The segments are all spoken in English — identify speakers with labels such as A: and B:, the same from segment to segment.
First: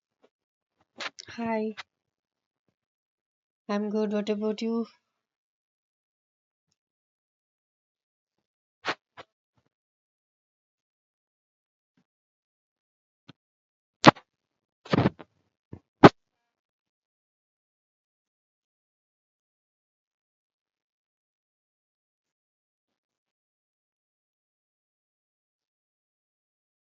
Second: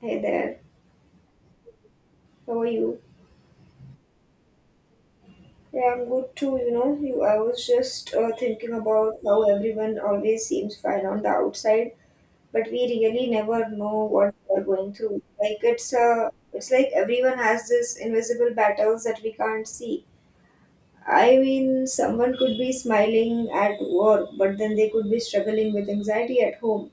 A: Hey there,
B: Hi,
A: how are you?
B: I'm good. What about you?
A: Yeah, I'm good too, you know. You, I was just thinking about how everyone always seems fine on the outside, but we really never know what they're going through. Like it's like everyone has this invisible battles that we can't see. I mean, someone could be smiling at work, but then they could be struggling with anxiety at home,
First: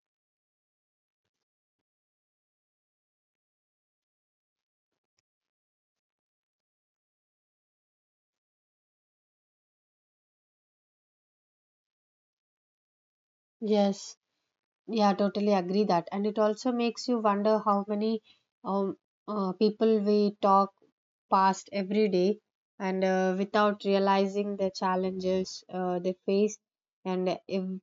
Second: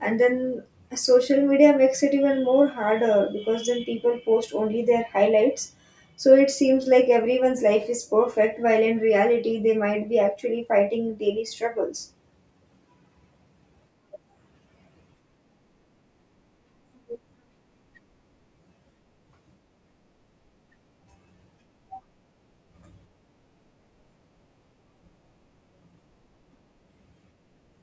A: and then social media makes it even more harder because then people post only their highlights, so it seems like everyone's life is perfect while in reality they might be actually fighting daily struggles.
B: Yes, yeah, totally agree that. And it also makes you wonder how many um people we talk past every day, and without realizing the challenges they face. And ev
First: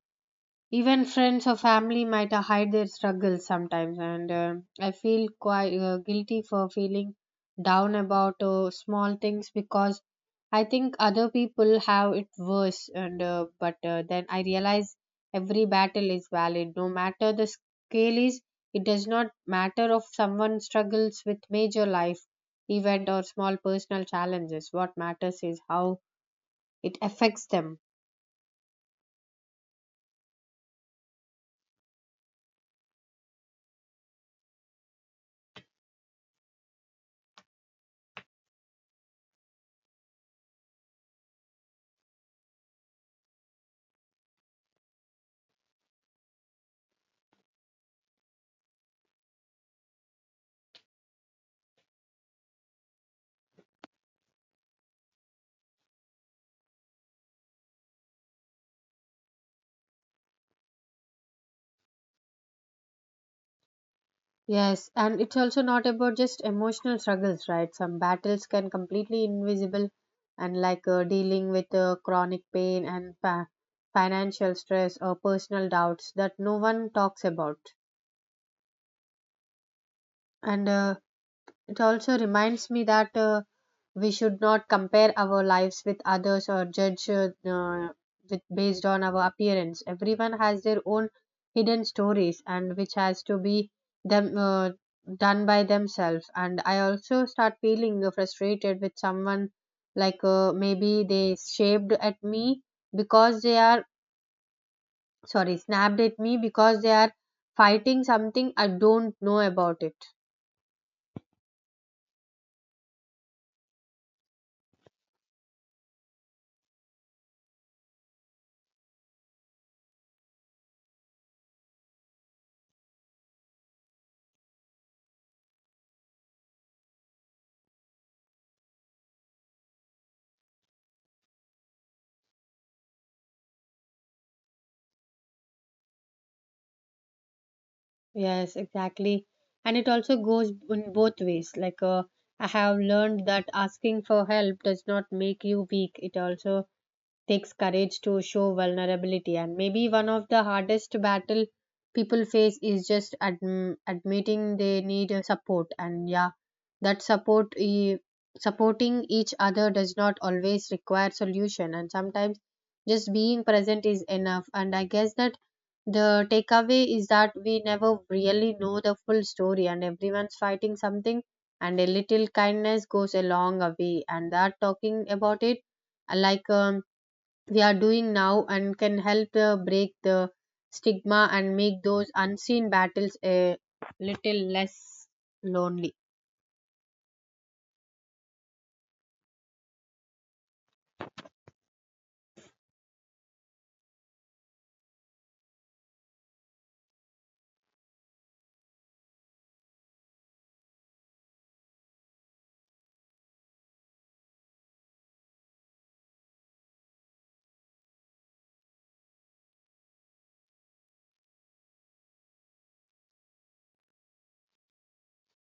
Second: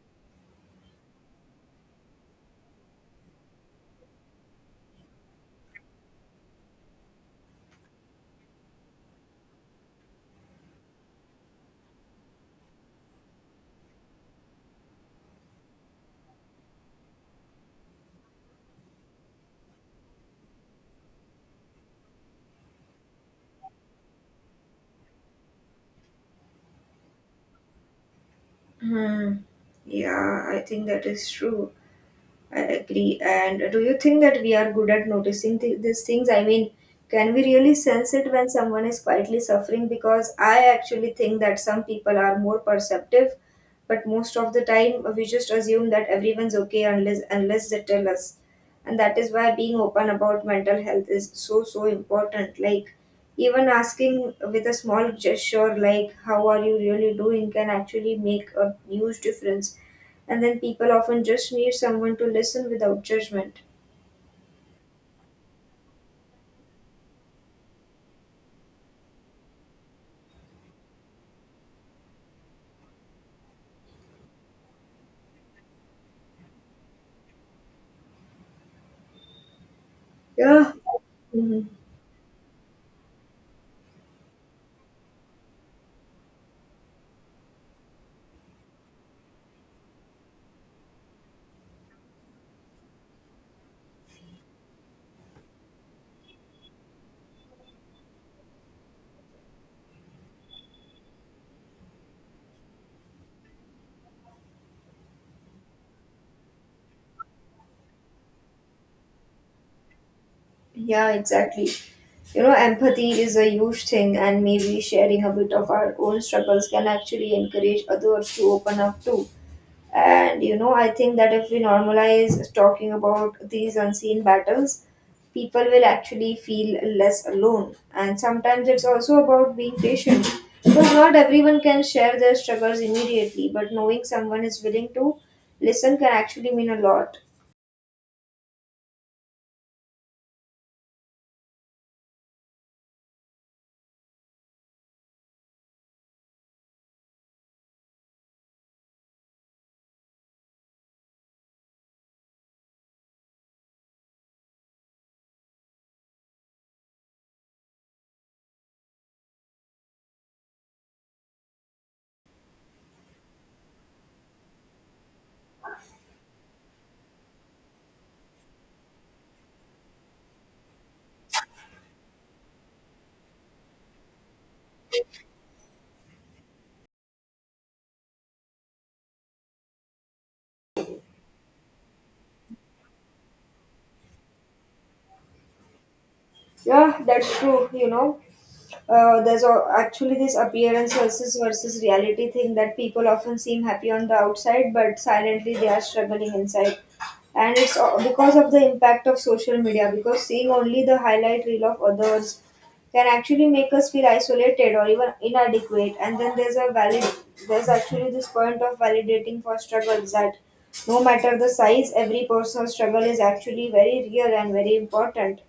B: even friends or family might hide their struggles sometimes. And I feel quite guilty for feeling down about small things, because I think other people have it worse. And but then I realize every battle is valid, no matter the scale is. It does not matter if someone struggles with major life event or small personal challenges. What matters is how it affects them.
A: Hmm. Yeah, I think that is true. I agree. And do you think that we are good at noticing these things? I mean, can we really sense it when someone is quietly suffering? Because I actually think that some people are more perceptive, but most of the time we just assume that everyone's okay unless they tell us. And that is why being open about mental health is so so important. Like, even asking with a small gesture sure, like, "How are you really doing?" can actually make a huge difference. And then people often just need someone to listen without judgment.
B: Yes, and it's also not about just emotional struggles, right? Some battles can completely invisible, and like dealing with chronic pain and financial stress or personal doubts that no one talks about. And
A: Yeah. Hmm.
B: it also reminds me that we should not compare our lives with others or judge with based on our appearance. Everyone has their own hidden stories, and which has to be them done by themselves. And I also start feeling frustrated with someone, like maybe they shaped at me because they are, sorry, snapped at me because they are fighting something I don't know about it.
A: Yeah, exactly. You know, empathy is a huge thing, and maybe sharing a bit of our own struggles can actually encourage others to open up too. And you know, I think that if we normalize talking about these unseen battles, people will actually feel less alone. And sometimes it's also about being patient because not everyone can share their struggles immediately, but knowing someone is willing to listen can actually mean a lot.
B: Yes, exactly. And it also goes in both ways. Like, I have learned that asking for help does not make you weak. It also takes courage to show vulnerability, and maybe one of the hardest battle people face is just admitting they need support. And yeah, that support supporting each other does not always require solution, and sometimes just being present is enough. And I guess that the takeaway is that we never really know the full story, and everyone's fighting something, and a little kindness goes a long way, and that talking about it, uh, like um, we are doing now, and can help break the stigma and make those unseen battles a little less lonely.
A: Yeah, that's true, you know. There's a, actually this appearance versus reality thing that people often seem happy on the outside but silently they are struggling inside, and it's because of the impact of social media, because seeing only the highlight reel of others can actually make us feel isolated or even inadequate. And then there's a valid, there's actually this point of validating for struggles that no matter the size, every personal struggle is actually very real and very important.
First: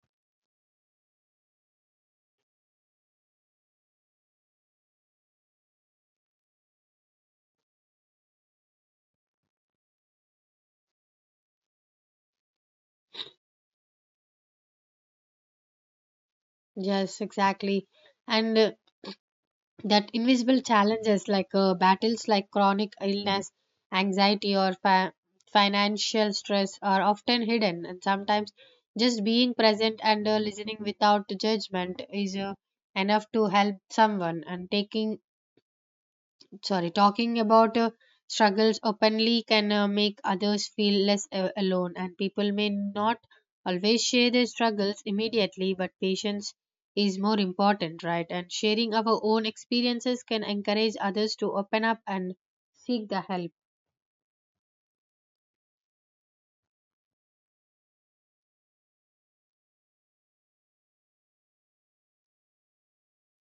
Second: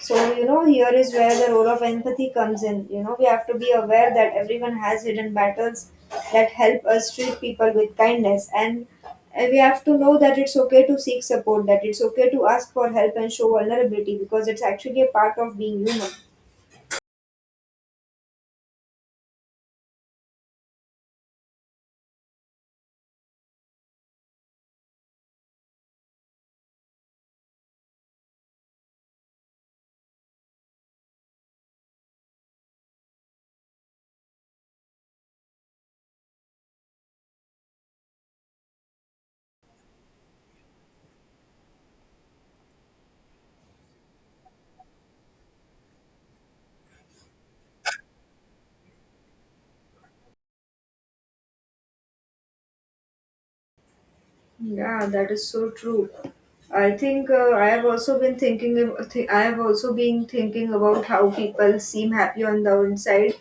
A: So, you know, here is where the role of empathy comes in. You know, we have to be aware that everyone has hidden battles that help us treat people with kindness. And we have to know that it's okay to seek support, that it's okay to ask for help and show vulnerability because it's actually a part of being human.
B: Yes, exactly. And that invisible challenges, like battles like chronic illness, anxiety, or financial stress are often hidden. And sometimes just being present and listening without judgment is enough to help someone. And taking, sorry, talking about struggles openly can make others feel less alone, and people may not always share their struggles immediately, but patience is more important, right? And sharing our own experiences can encourage others to open up and seek the help.
A: Yeah, that is so true. I think I have also been thinking. I have also been thinking about how people seem happy on the inside,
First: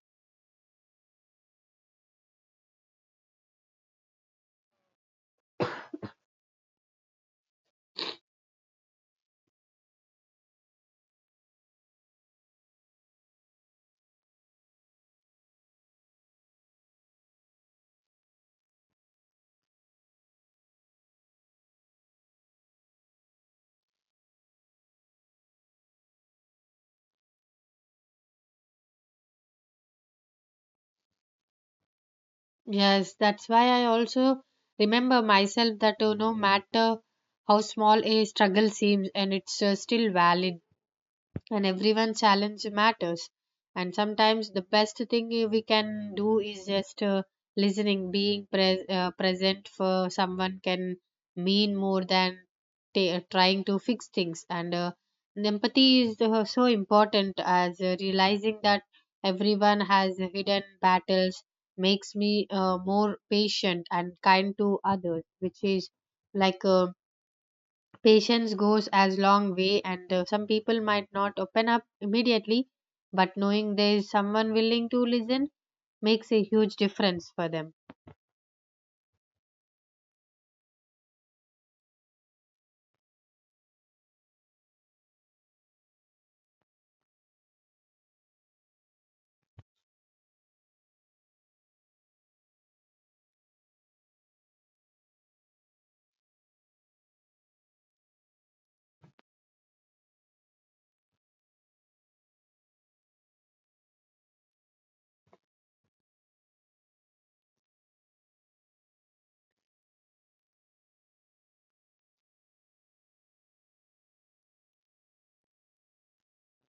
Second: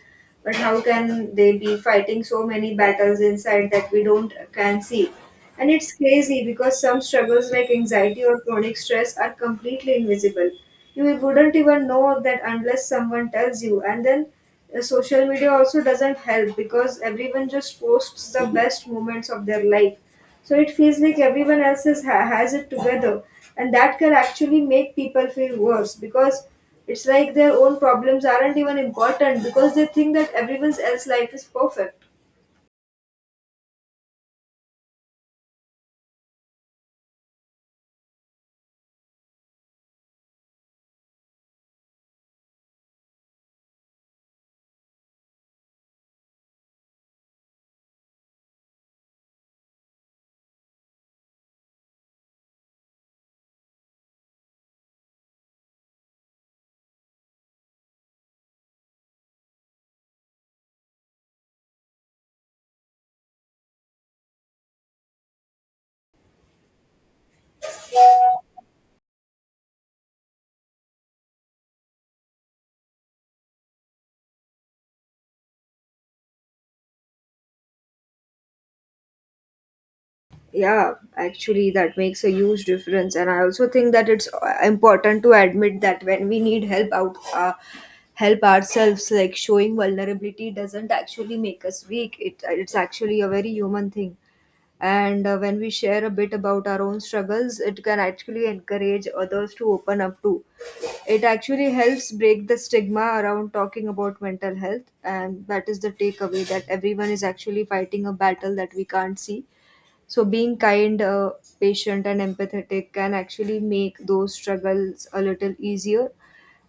A: but how can they be fighting so many battles inside that we don't can see? And it's crazy because some struggles like anxiety or chronic stress are completely invisible. You wouldn't even know that unless someone tells you. And then social media also doesn't help because everyone just posts the best moments of their life, so it feels like everyone else is, has it together, and that can actually make people feel worse because it's like their own problems aren't even important because they think that everyone's else life is perfect.
B: Yes, that's why I also remember myself that no matter how small a struggle seems, and it's still valid, and everyone's challenge matters. And sometimes the best thing we can do is just listening. Being present for someone can mean more than ta trying to fix things. And empathy is so important, as realizing that everyone has hidden battles makes me more patient and kind to others, which is like patience goes as long way, and some people might not open up immediately, but knowing there is someone willing to listen makes a huge difference for them.
A: Yeah, actually, that makes a huge difference. And I also think that it's important to admit that when we need help out, help ourselves, like showing vulnerability doesn't actually make us weak. It's actually a very human thing. And when we share a bit about our own struggles, it can actually encourage others to open up too. It actually helps break the stigma around talking about mental health. And that is the takeaway that everyone is actually fighting a battle that we can't see, so being kind, patient, and empathetic can actually make those struggles a little easier.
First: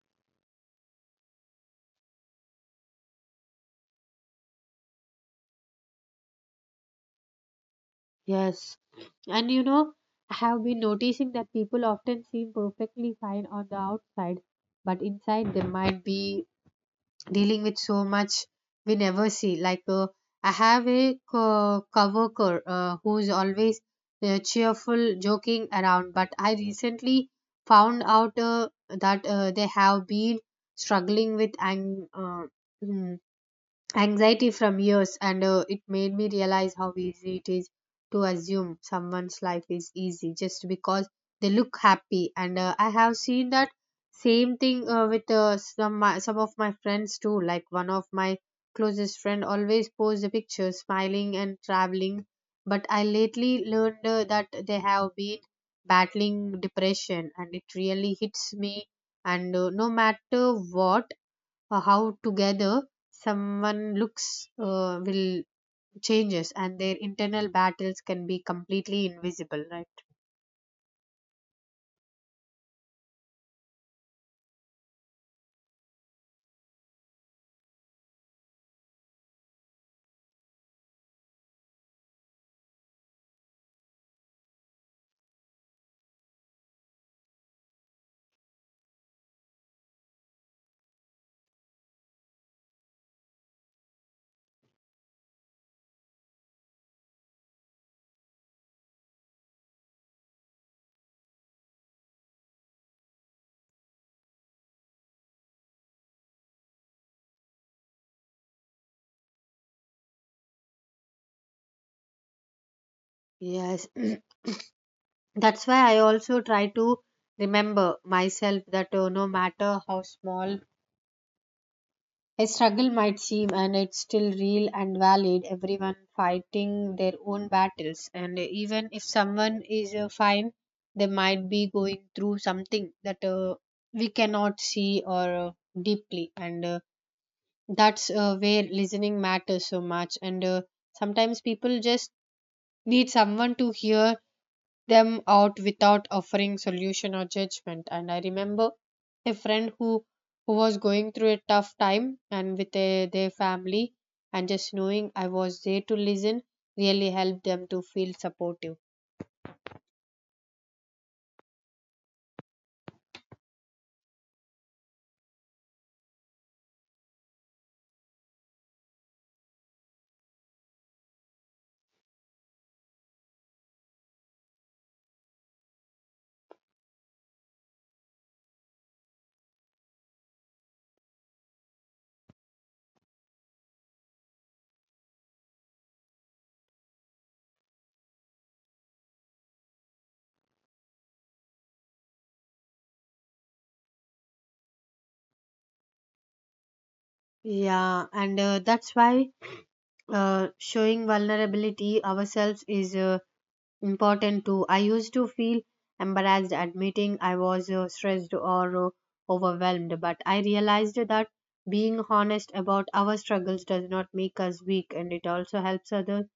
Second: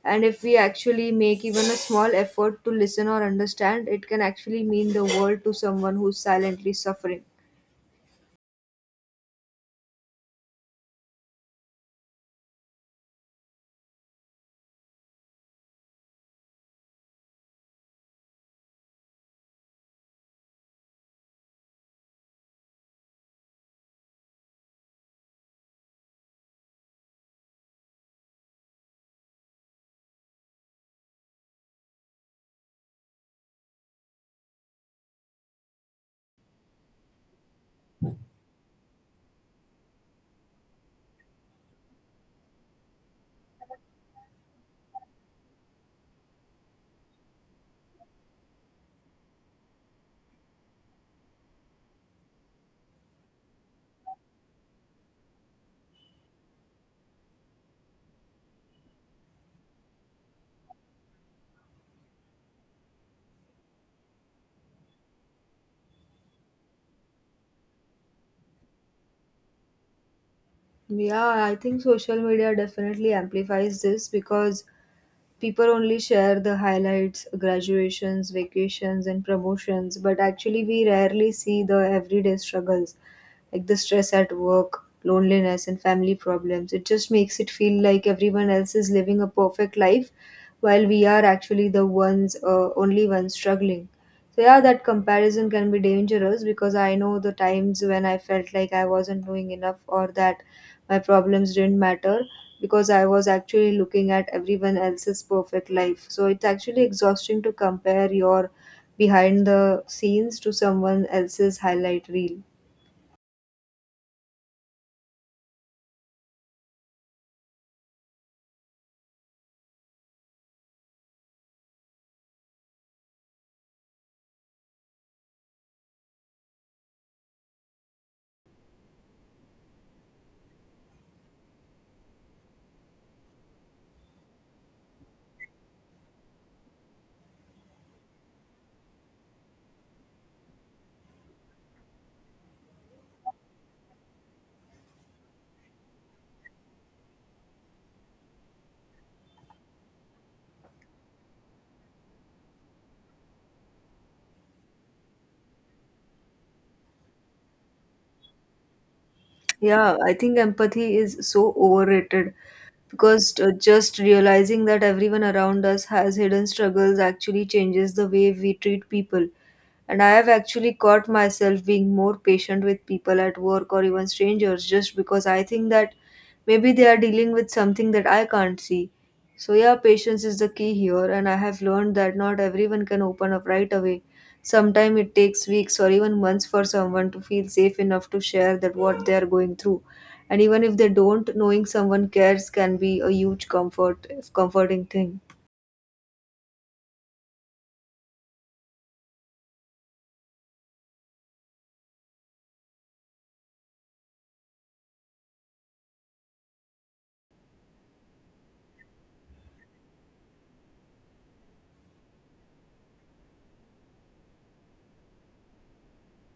A: And if we actually make even a small effort to listen or understand, it can actually mean the world to someone who's silently suffering.
B: Yes. And you know, I have been noticing that people often seem perfectly fine on the outside, but inside they might be dealing with so much we never see. Like I have a coworker who is always cheerful, joking around, but I recently found out that they have been struggling with mm, anxiety from years, and it made me realize how easy it is to assume someone's life is easy just because they look happy. And I have seen that same thing with some my, some of my friends too, like one of my closest friend always posts a picture smiling and traveling, but I lately learned that they have been battling depression, and it really hits me. And no matter what how together someone looks, will changes, and their internal battles can be completely invisible, right?
A: Yeah, I think social media definitely amplifies this because people only share the highlights, graduations, vacations, and promotions, but actually, we rarely see the everyday struggles like the stress at work, loneliness, and family problems. It just makes it feel like everyone else is living a perfect life while we are actually the ones, only ones struggling. So, yeah, that comparison can be dangerous because I know the times when I felt like I wasn't doing enough or that my problems didn't matter because I was actually looking at everyone else's perfect life. So, it's actually exhausting to compare your behind the scenes to someone else's highlight reel.
B: Yes. That's why I also try to remember myself that no matter how small a struggle might seem, and it's still real and valid. Everyone fighting their own battles, and even if someone is fine, they might be going through something that we cannot see, or deeply. And that's where listening matters so much. And sometimes people just need someone to hear them out without offering solution or judgment. And I remember a friend who was going through a tough time and with their family, and just knowing I was there to listen really helped them to feel supportive.
A: Yeah, I think empathy is so overrated because just realizing that everyone around us has hidden struggles actually changes the way we treat people. And I have actually caught myself being more patient with people at work or even strangers just because I think that maybe they are dealing with something that I can't see. So, yeah, patience is the key here, and I have learned that not everyone can open up right away. Sometimes it takes weeks or even months for someone to feel safe enough to share that what they are going through. And even if they don't, knowing someone cares can be a huge comfort, comforting thing.
B: Yeah, and that's why showing vulnerability ourselves is important too. I used to feel embarrassed admitting I was stressed or overwhelmed, but I realized that being honest about our struggles does not make us weak, and it also helps others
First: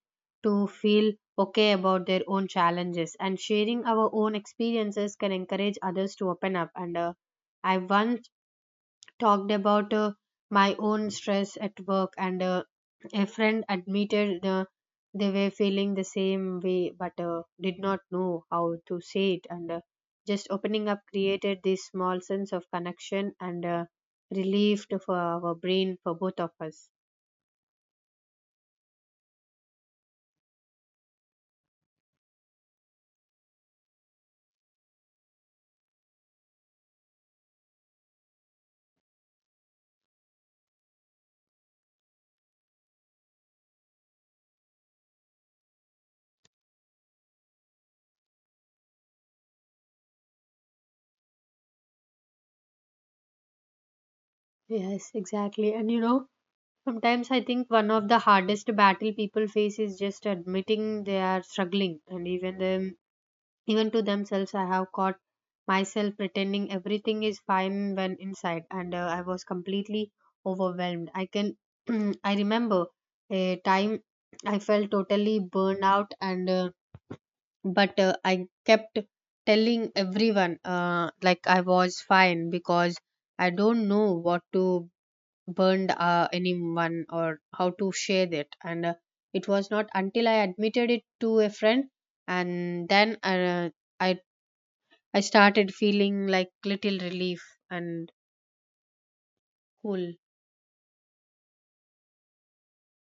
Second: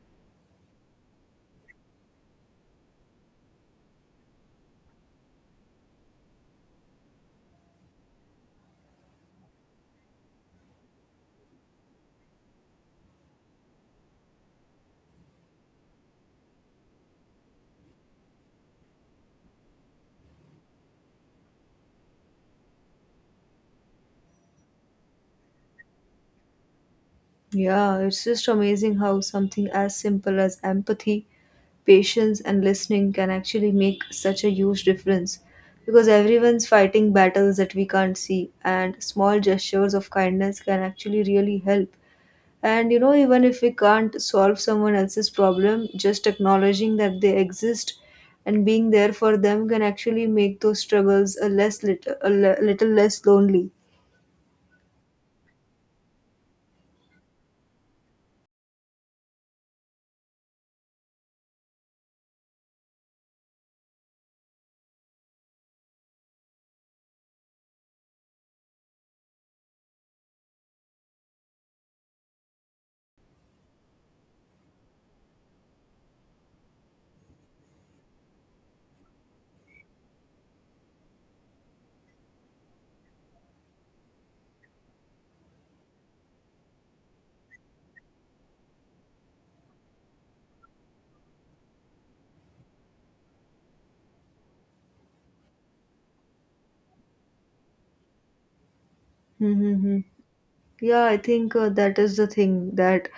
B: to feel okay about their own challenges. And sharing our own experiences can encourage others to open up. And I once talked about my own stress at work, and a friend admitted they were feeling the same way but did not know how to say it. And just opening up created this small sense of connection and relief for our brain for both of us.
A: Yeah, it's just amazing how something as simple as empathy, patience, and listening can actually make such a huge difference because everyone's fighting battles that we can't see, and small gestures of kindness can actually really help. And you know, even if we can't solve someone else's problem, just acknowledging that they exist and being there for them can actually make those struggles a less little, a little less lonely.
B: Yes, exactly. And you know, sometimes I think one of the hardest battle people face is just admitting they are struggling, and even to themselves. I have caught myself pretending everything is fine when inside, and I was completely overwhelmed. I remember a time I felt totally burned out, and but I kept telling everyone like I was fine because I don't know what to burn anyone or how to share that, and it was not until I admitted it to a friend, and then I I started feeling like little relief and
A: Mm-hmm.
B: cool.
A: Yeah, I think that is the thing that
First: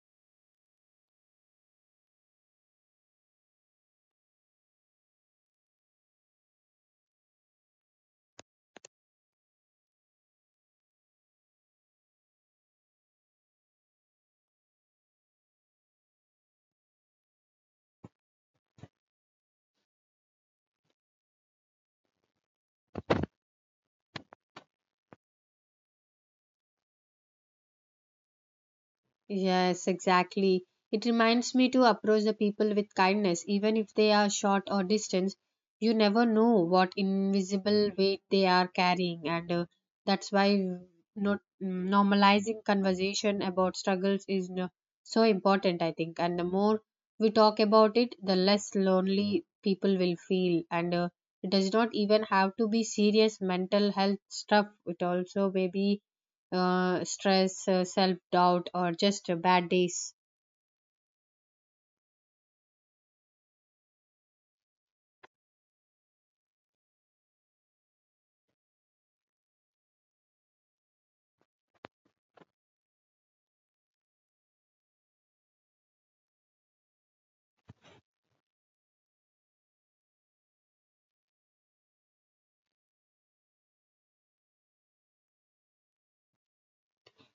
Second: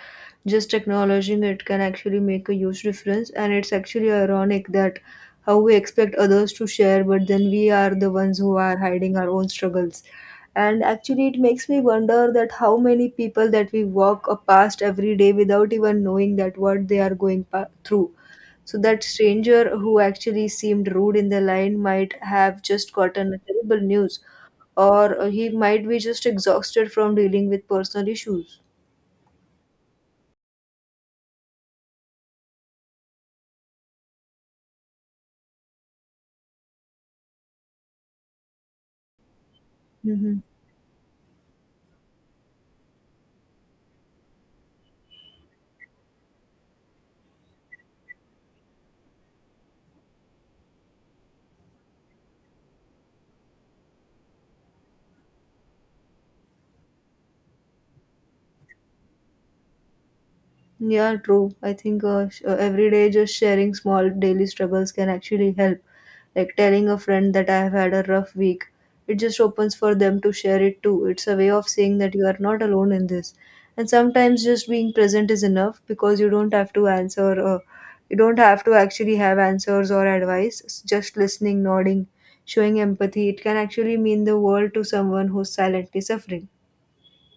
A: just acknowledging it can actually make a huge difference. And it's actually ironic that how we expect others to share, but then we are the ones who are hiding our own struggles. And actually, it makes me wonder that how many people that we walk past every day without even knowing that what they are going through, so that stranger who actually seemed rude in the line might have just gotten a terrible news, or he might be just exhausted from dealing with personal issues.
B: Yes, exactly. It reminds me to approach the people with kindness, even if they are short or distant. You never know what invisible weight they are carrying, and that's
A: Mhm.
B: why not normalizing conversation about struggles is no, so important, I think. And the more we talk about it, the less lonely people will feel. And it does not even have to be serious mental health stuff. It also may be stress, self doubt, or just bad days.
A: Yeah, true. I think every day just sharing small daily struggles can actually help. Like telling a friend that I have had a rough week, it just opens for them to share it too. It's a way of saying that you are not alone in this. And sometimes just being present is enough because you don't have to answer, you don't have to actually have answers or advice. Just listening, nodding, showing empathy, it can actually mean the world to someone who's silently suffering.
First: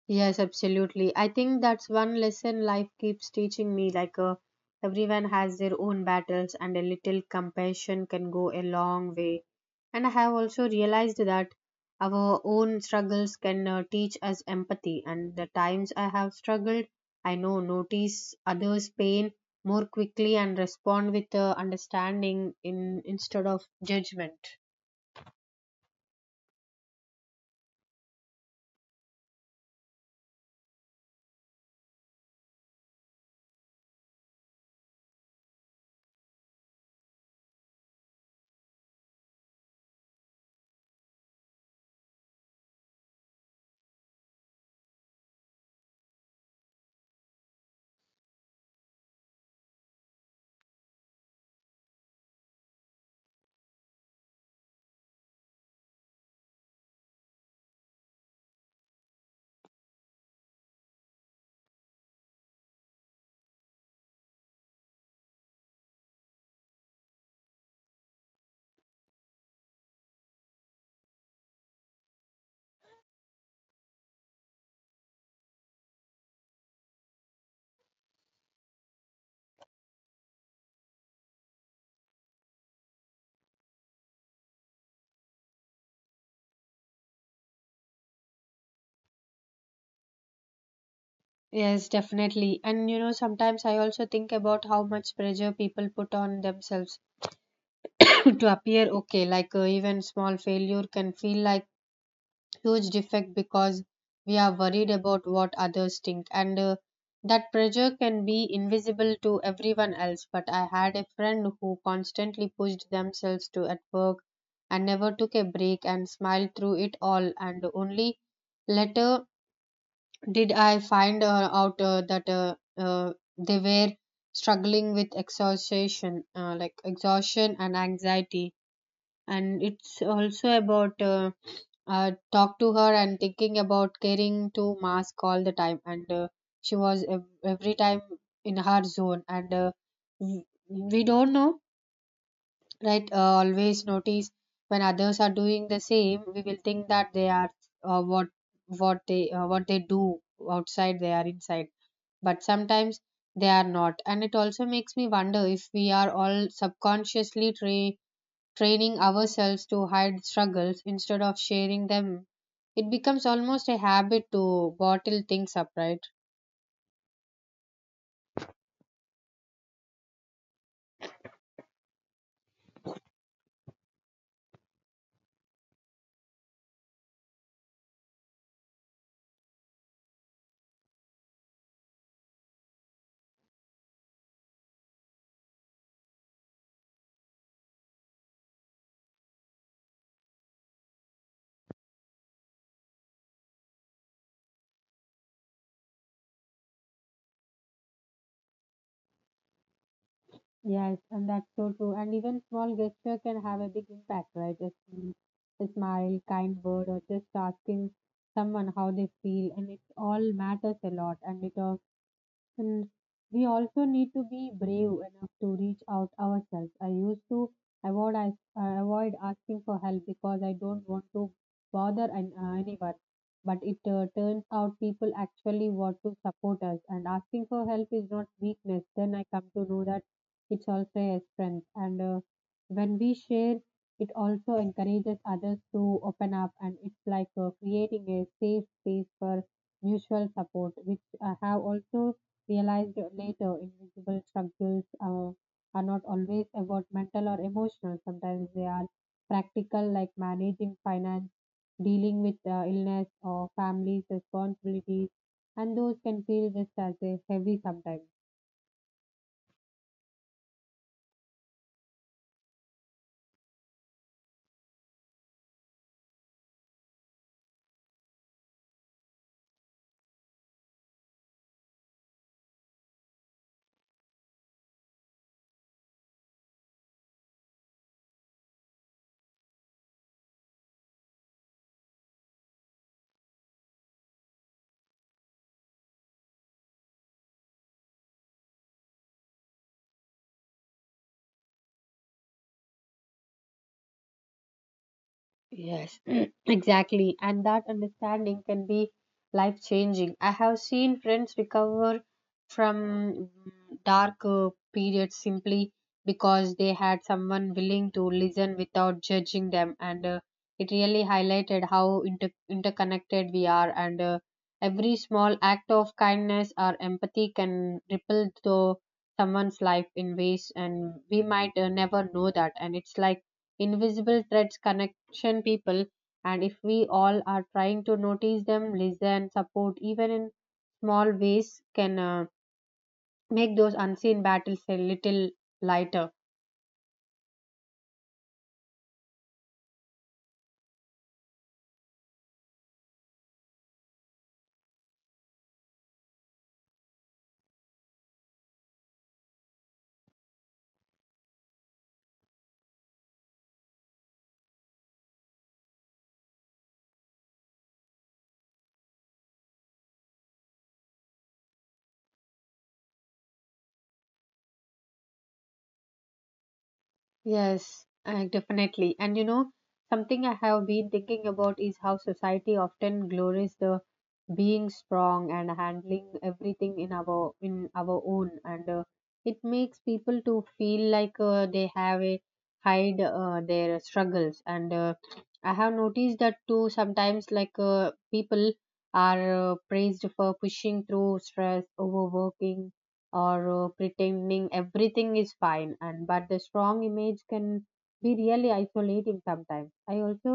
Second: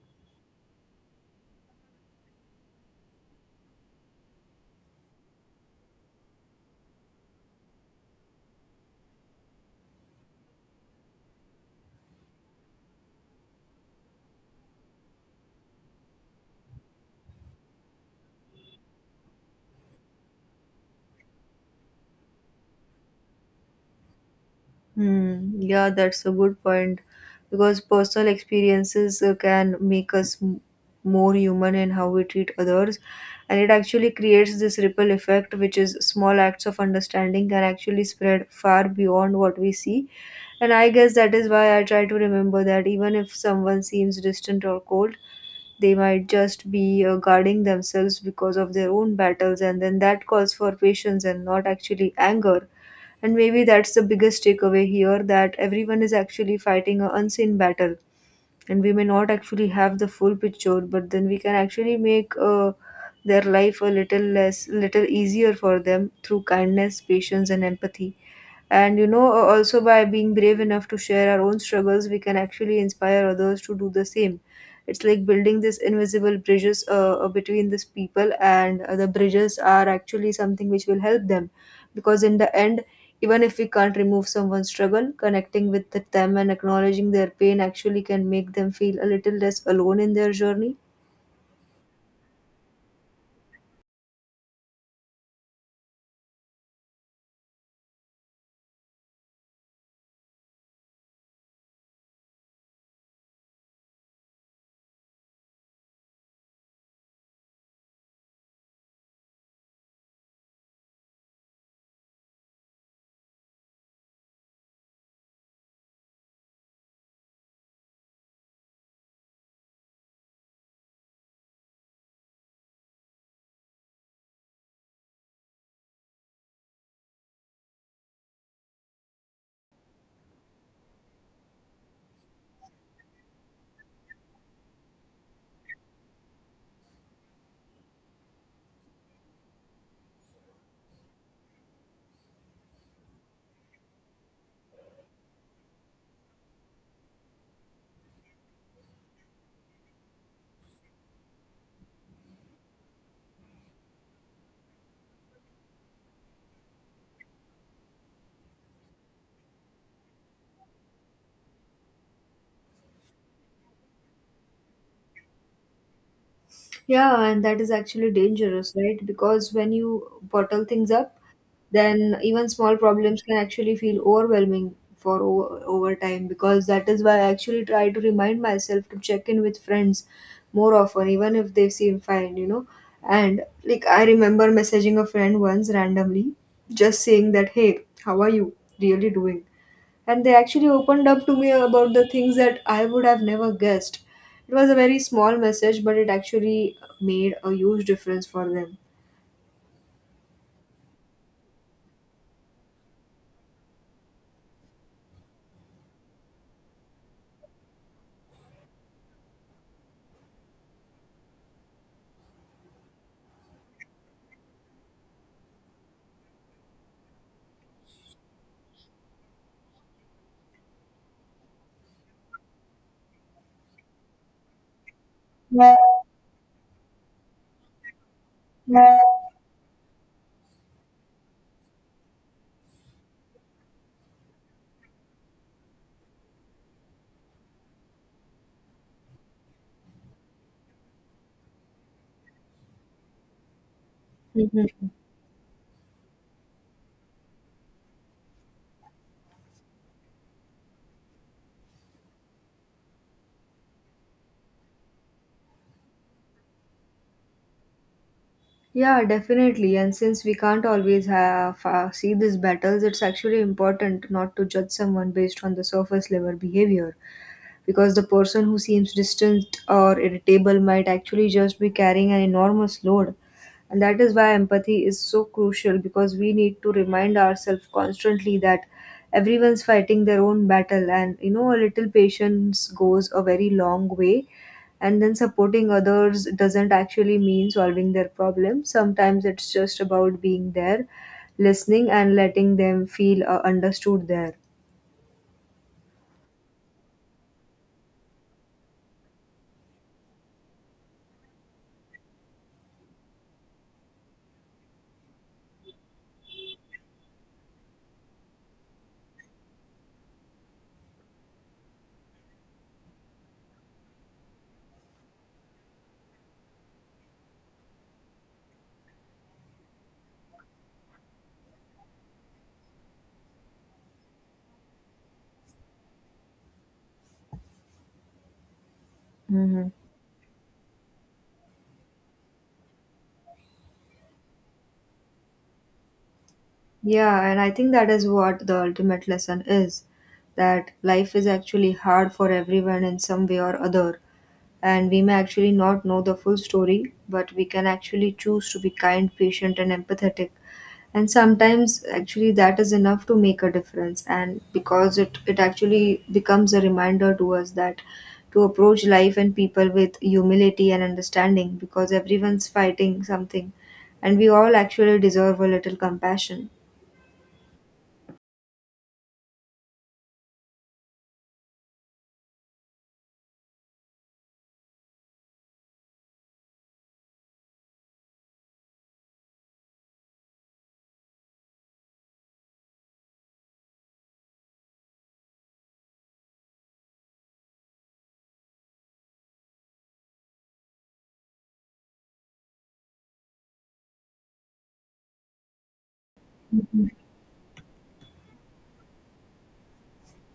B: Yes, absolutely. I think that's one lesson life keeps teaching me. Like, everyone has their own battles, and a little compassion can go a long way. And I have also realized that our own struggles can teach us empathy. And the times I have struggled, I know notice others' pain more quickly and respond with understanding in instead of judgment.
A: Hmm. Yeah, that's a good point because personal experiences can make us more human in how we treat others, and it actually creates this ripple effect, which is small acts of understanding can actually spread far beyond what we see. And I guess that is why I try to remember that even if someone seems distant or cold, they might just be guarding themselves because of their own battles, and then that calls for patience and not actually anger. And maybe that's the biggest takeaway here that everyone is actually fighting an unseen battle, and we may not actually have the full picture, but then we can actually make their life a little less, little easier for them through kindness, patience, and empathy. And you know, also by being brave enough to share our own struggles, we can actually inspire others to do the same. It's like building this invisible bridges between these people, and the bridges are actually something which will help them. Because in the end, even if we can't remove someone's struggle, connecting with them and acknowledging their pain actually can make them feel a little less alone in their journey.
B: Yes, definitely. And you know, sometimes I also think about how much pressure people put on themselves to appear okay. Like even small failure can feel like huge defect because we are worried about what others think, and that pressure can be invisible to everyone else. But I had a friend who constantly pushed themselves to at work and never took a break and smiled through it all, and only later did I find out that they were struggling with exhaustion, like exhaustion and anxiety. And it's also about talk to her and thinking about carrying to mask all the time. And she was every time in her zone. And w- we don't know, right? Always notice when others are doing the same, we will think that they are what what they do outside they are inside, but sometimes they are not. And it also makes me wonder if we are all subconsciously training ourselves to hide struggles instead of sharing them. It becomes almost a habit to bottle things up, right?
A: Yeah, and that is actually dangerous, right? Because when you bottle things up, then even small problems can actually feel overwhelming for over time, because that is why I actually try to remind myself to check in with friends more often even if they seem fine, you know. And like, I remember messaging a friend once randomly, just saying that, "Hey, how are you really doing?" And they actually opened up to me about the things that I would have never guessed. It was a very small message, but it actually made a huge difference for them.
B: Yes, and that's so true. And even small gesture can have a big impact, right? Just a smile, kind word, or just asking someone how they feel, and it all matters a lot. And it all and we also need to be brave enough to reach out ourselves. I used to avoid asking for help because I don't want to bother anyone. But it turns out people actually want to support us, and asking for help is not weakness. Then I come to know that it's also a strength. And when we share, it also encourages others to open up, and it's like creating a safe space for mutual support, which I have also realized later invisible
A: Mhm.
B: struggles are not always about mental or emotional. Sometimes they are practical, like managing finance, dealing with illness or family's responsibilities, and those can feel just as a heavy sometimes.
A: Yeah, definitely. And since we can't always have see these battles, it's actually important not to judge someone based on the surface level behavior, because the person who seems distant or irritable might actually just be carrying an enormous load. And that is why empathy is so crucial because we need to remind ourselves constantly that everyone's fighting their own battle, and a little patience goes a very long way. And then supporting others doesn't actually mean solving their problems. Sometimes it's just about being there, listening, and letting them feel understood there.
B: Yes, exactly. And that understanding can be life changing. I have seen friends recover from dark periods simply because they had someone willing to listen without judging them. And it really highlighted how interconnected we are. And every small act of kindness or empathy can ripple through someone's life in ways, and we might never know that. And it's like invisible threads connecting people, and if we all are trying to notice them, listen,
A: Hmm.
B: support, even in small ways can make those unseen battles a little lighter.
A: Yeah, and I think that is what the ultimate lesson is, that life is actually hard for everyone in some way or other. And we may actually not know the full story, but we can actually choose to be kind, patient, and empathetic. And sometimes, actually, that is enough to make a difference. And because it actually becomes a reminder to us that to approach life and people with humility and understanding, because everyone's fighting something and we all actually deserve a little compassion.
B: Yes, definitely. And you know, something I have been thinking about is how society often glories the being strong and handling everything in our own. And it makes people to feel like they have a hide their struggles. And I have noticed that too sometimes. Like people are praised for pushing through stress, overworking, or pretending everything is fine. And but the strong image can be really isolating sometimes. I also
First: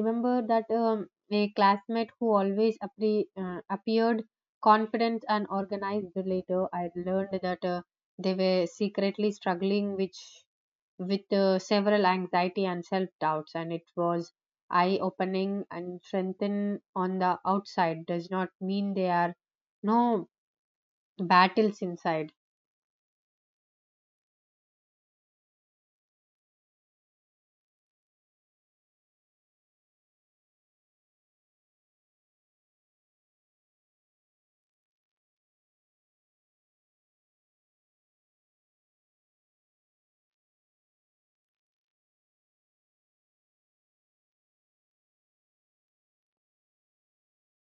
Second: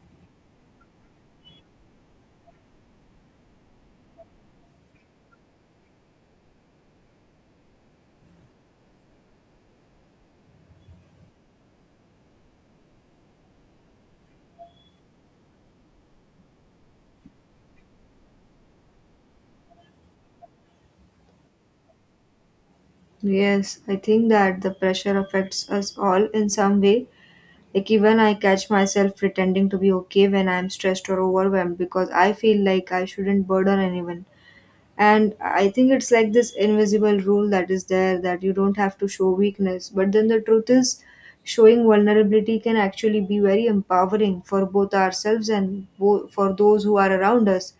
B: remember that a classmate who always appeared confident and organized. Later, I learned that they were secretly struggling, which, with several anxiety and self doubts, and it was eye opening. And strengthen on the outside does not mean there are no battles inside.
A: Yes, I think that the pressure affects us all in some way. Like even I catch myself pretending to be okay when I'm stressed or overwhelmed because I feel like I shouldn't burden anyone. And I think it's like this invisible rule that is there, that you don't have to show weakness. But then the truth is, showing vulnerability can actually be very empowering for both ourselves and for those who are around us.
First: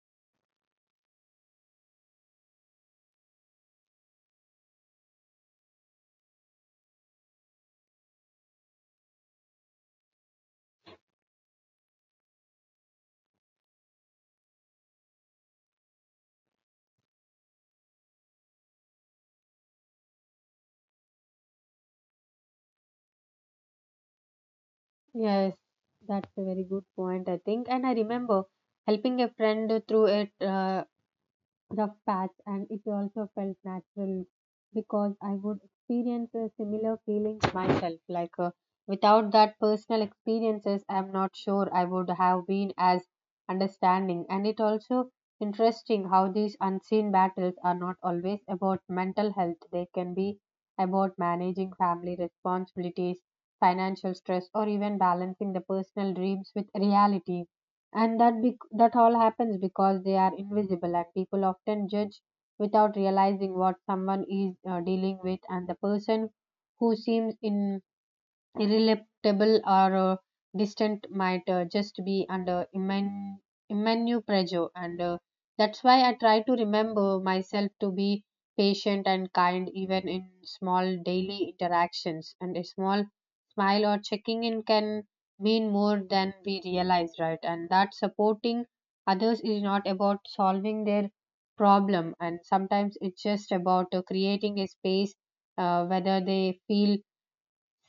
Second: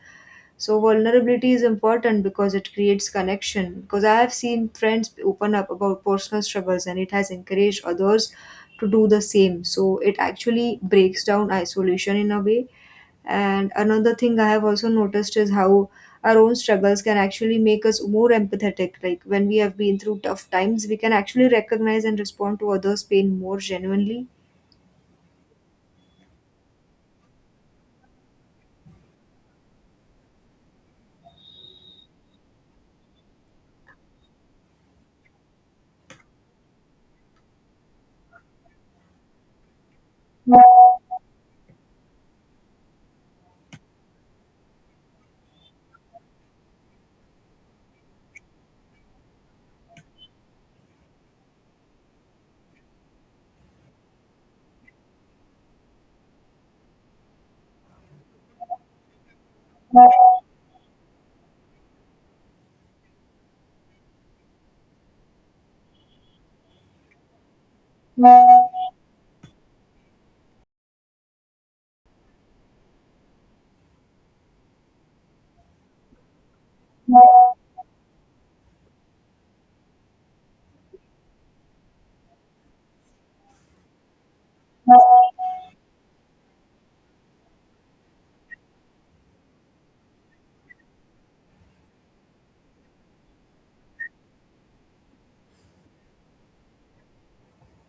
A: So vulnerability is important because it creates connection. Because I have seen friends open up about personal struggles and it has encouraged others to do the same. So it actually breaks down isolation in a way. And another thing I have also noticed is how our own struggles can actually make us more empathetic. Like when we have been through tough times, we can actually recognize and respond to others' pain more genuinely.
B: Yes, that's a very good point, I think. And I remember helping a friend through a rough patch, and it also felt natural because I would experience a similar feelings myself. Like without that personal experiences, I'm not sure I would have been as understanding. And it also interesting how these unseen battles are not always about mental health. They can be about managing family responsibilities, financial stress, or even balancing the personal dreams with reality. And that all happens because they are invisible, and people often judge without realizing what someone is dealing with. And the person who seems in irrelatable or distant might just be under immense pressure. And that's why I try to remember myself to be patient and kind, even in small daily interactions. And a small smile or checking in can mean more than we realize, right? And that supporting others is not about solving their problem, and sometimes it's just about creating a space whether they feel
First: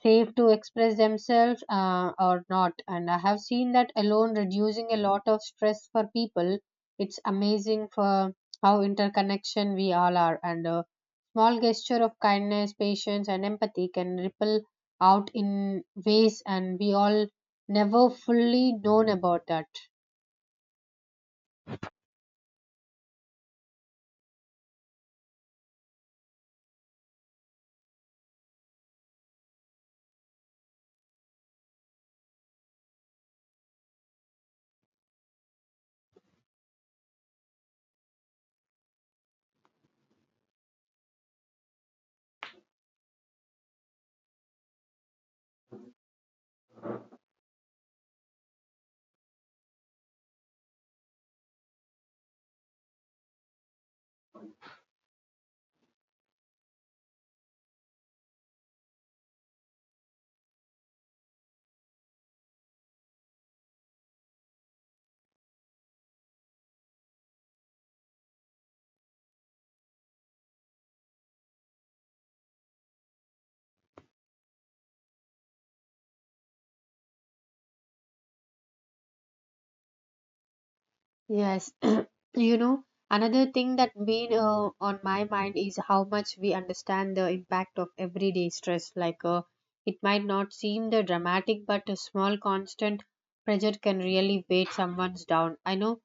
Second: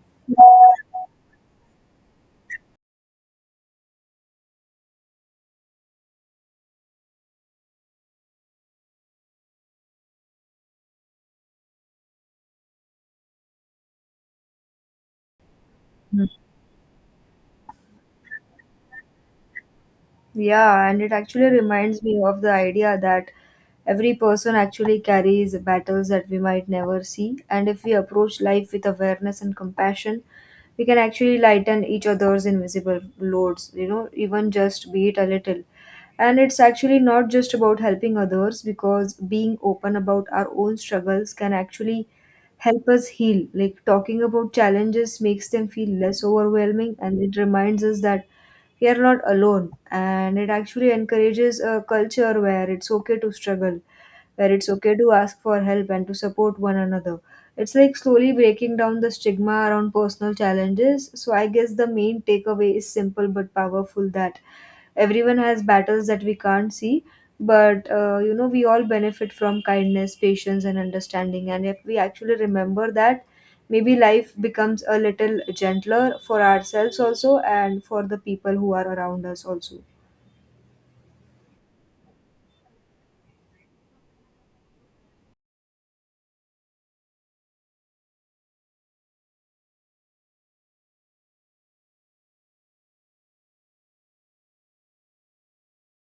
B: safe to express themselves or not. And I have seen that alone reducing a lot of stress for people. It's amazing for how interconnection we all are, and a small gesture of kindness, patience, and empathy can ripple out in ways, and we all never fully known about that.
A: Yeah, and it actually reminds me of the idea that every person actually carries battles that we might never see. And if we approach life with awareness and compassion, we can actually lighten each other's invisible loads, you know, even just be it a little. And it's actually not just about helping others, because being open about our own struggles can actually help us heal. Like talking about challenges makes them feel less overwhelming, and it reminds us that we are not alone, and it actually encourages a culture where it's okay to struggle, where it's okay to ask for help and to support one another. It's like slowly breaking down the stigma around personal challenges. So I guess the main takeaway is simple but powerful, that everyone has battles that we can't see, but you know, we all benefit from kindness, patience, and understanding. And if we actually remember that, maybe life becomes a little gentler for ourselves also and for the people who are around us also.
B: Yes, you know, another thing that been on my mind is how much we understand the impact of everyday stress. Like, it might not seem the dramatic, but a small constant pressure can really weight someone's down. I know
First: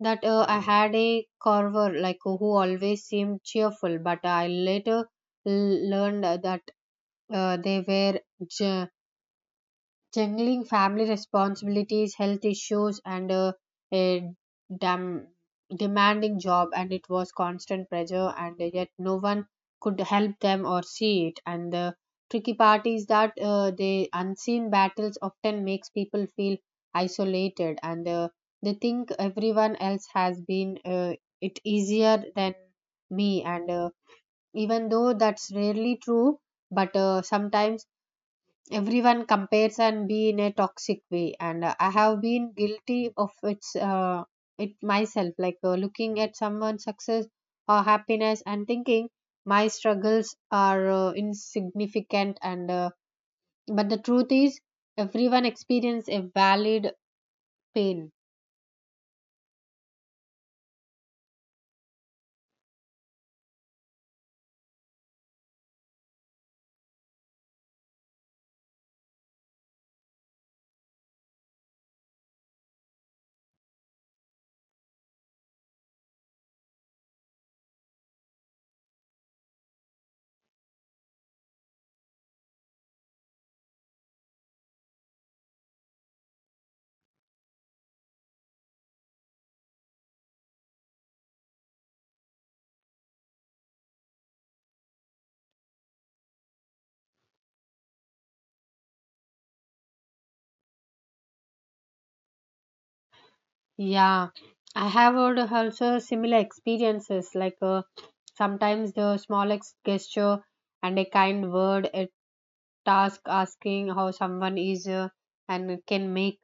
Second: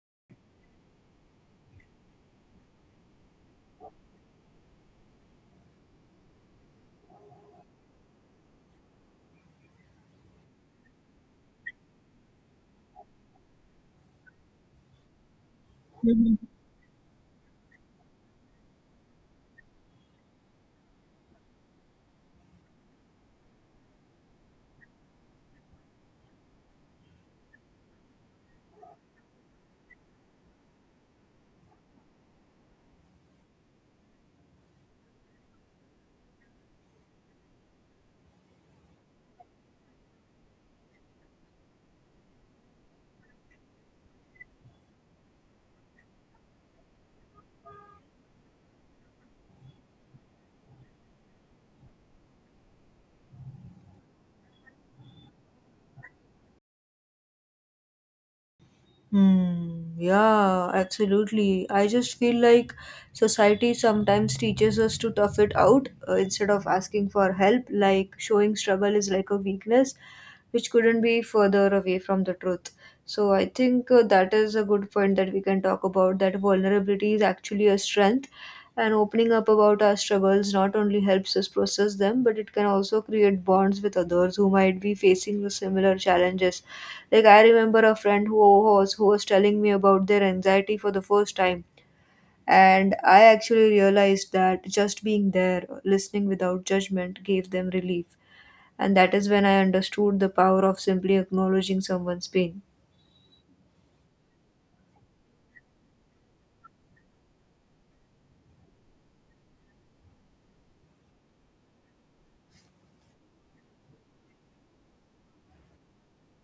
B: that I had a carver, like who always seemed cheerful, but I later learned that they were jungling family responsibilities, health issues, and a dam- demanding
A: Mhm.
B: job, and it was constant pressure, and yet no one could help them or see it. And the tricky part is that the unseen battles often makes people feel isolated, and they think everyone else has been it easier than me. And even though that's rarely true, but sometimes everyone compares and be in a toxic way. And I have been guilty of its it myself. Like looking at someone's success or happiness and thinking my struggles are insignificant. And but the truth is, everyone experience a valid pain.
A: Hmm, yeah, absolutely. I just feel like society sometimes teaches us to tough it out instead of asking for help, like showing struggle is like a weakness, which couldn't be further away from the truth. So I think that is a good point, that we can talk about that vulnerability is actually a strength, and opening up about our struggles not only helps us process them, but it can also create bonds with others who might be facing the similar challenges. Like I remember a friend who was telling me about their anxiety for the first time, and I actually realized that just being there, listening without judgment, gave them relief. And that is when I understood the power of simply acknowledging someone's pain.
B: Yeah, I have heard also similar experiences. Like sometimes the smallest gesture and a kind word, a task asking how someone is, and it can make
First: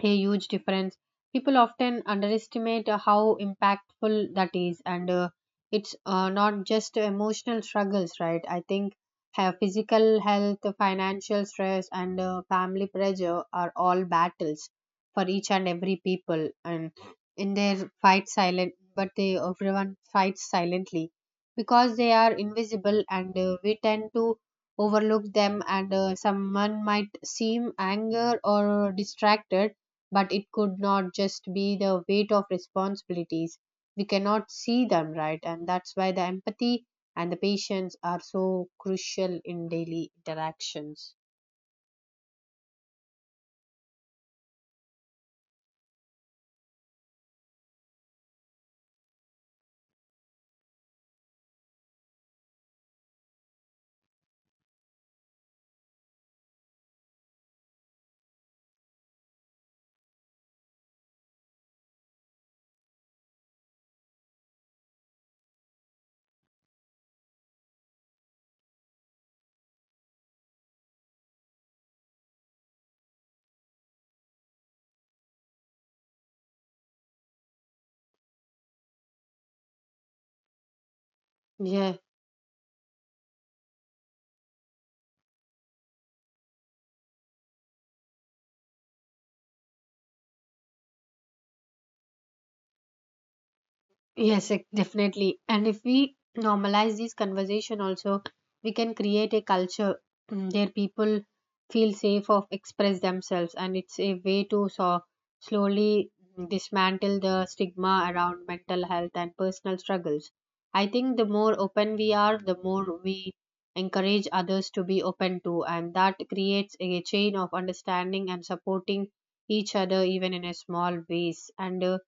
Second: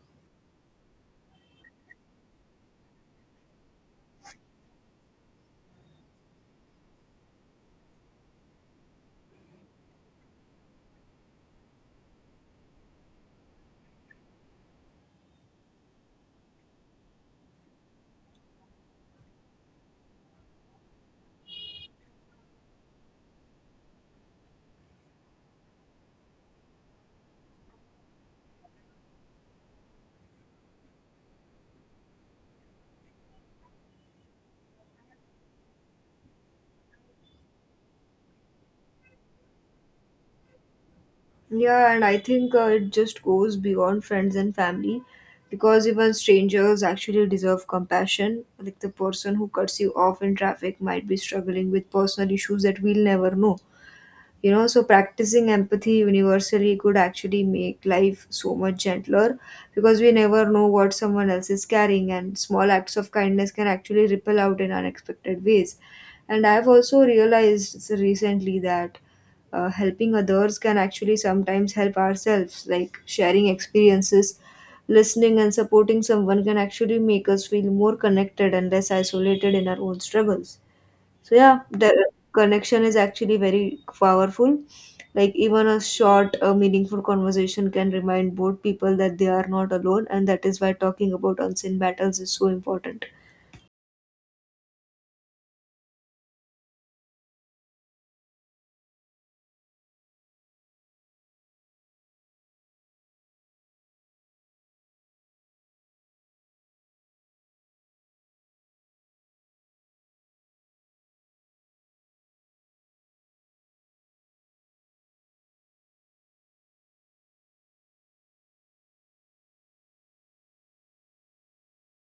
B: a huge difference. People often underestimate how impactful that is. And it's not just emotional struggles, right? I think physical health, financial stress, and family pressure are all battles for each and every people, and in their fight silent, but they everyone fights silently because they are invisible. And we tend to overlook them. And someone might seem anger or distracted, but it could not just be the weight of responsibilities. We cannot see them, right? And that's why the empathy and the patience are so crucial in daily interactions.
A: Yeah, and I think it just goes beyond friends and family, because even strangers actually deserve compassion. Like the person who cuts you off in traffic might be struggling with personal issues that we'll never know. You know, so practicing empathy universally could actually make life so much gentler, because we never know what someone else is carrying, and small acts of kindness can actually ripple out in unexpected ways. And I've also realized recently that helping others can actually sometimes help ourselves, like sharing experiences, listening, and supporting someone can actually make us feel more connected and less isolated in our own struggles. So yeah, the
B: Yes.
A: connection is actually very powerful. Like even a short, meaningful conversation can remind both people that they are not alone, and that is why talking about unseen battles is so important.
B: Yes, definitely. And if we normalize this conversation also, we can create a culture, where people feel safe of express themselves. And it's a way to so slowly, dismantle the stigma around mental health and personal struggles. I think the more open we are, the more we encourage others to be open to, and that creates a chain of understanding and supporting each other, even in a small ways. And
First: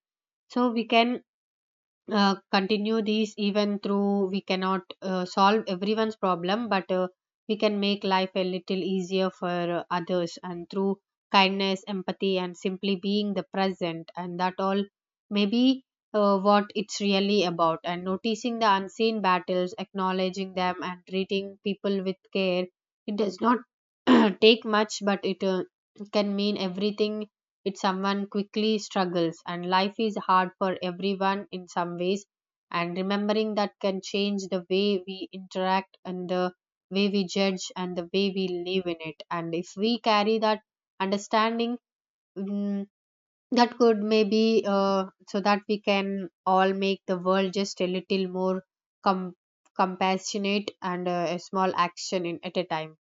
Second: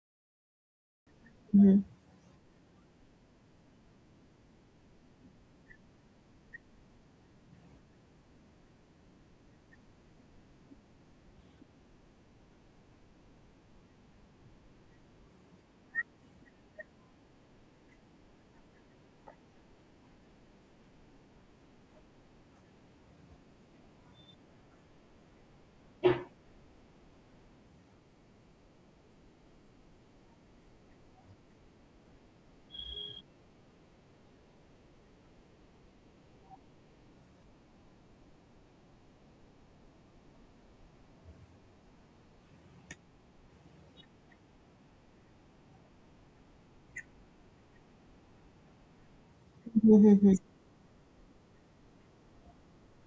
B: so we can
A: Mhm.
B: continue these even through we cannot solve everyone's problem, but we can make life a little easier for others, and through kindness, empathy, and simply being the present. And that all may be what it's really about. And noticing the unseen battles, acknowledging them, and treating people with care, it does not take much, but it can mean everything if someone quickly struggles. And life is hard for everyone in some ways, and remembering that can change the way we interact, and the way we judge, and the way we live in it. And if we carry that understanding, mm, that could maybe so that we can all make the world just a little more com-
A: Mhm.
B: compassionate, and a small action at a time.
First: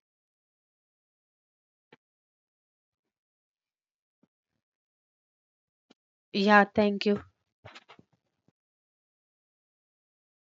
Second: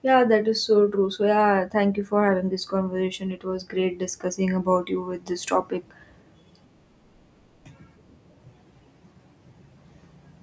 A: Yeah, that is so true. So yeah, thank you for having this conversation. It was great discussing about you with this topic.
B: Yeah, thank you.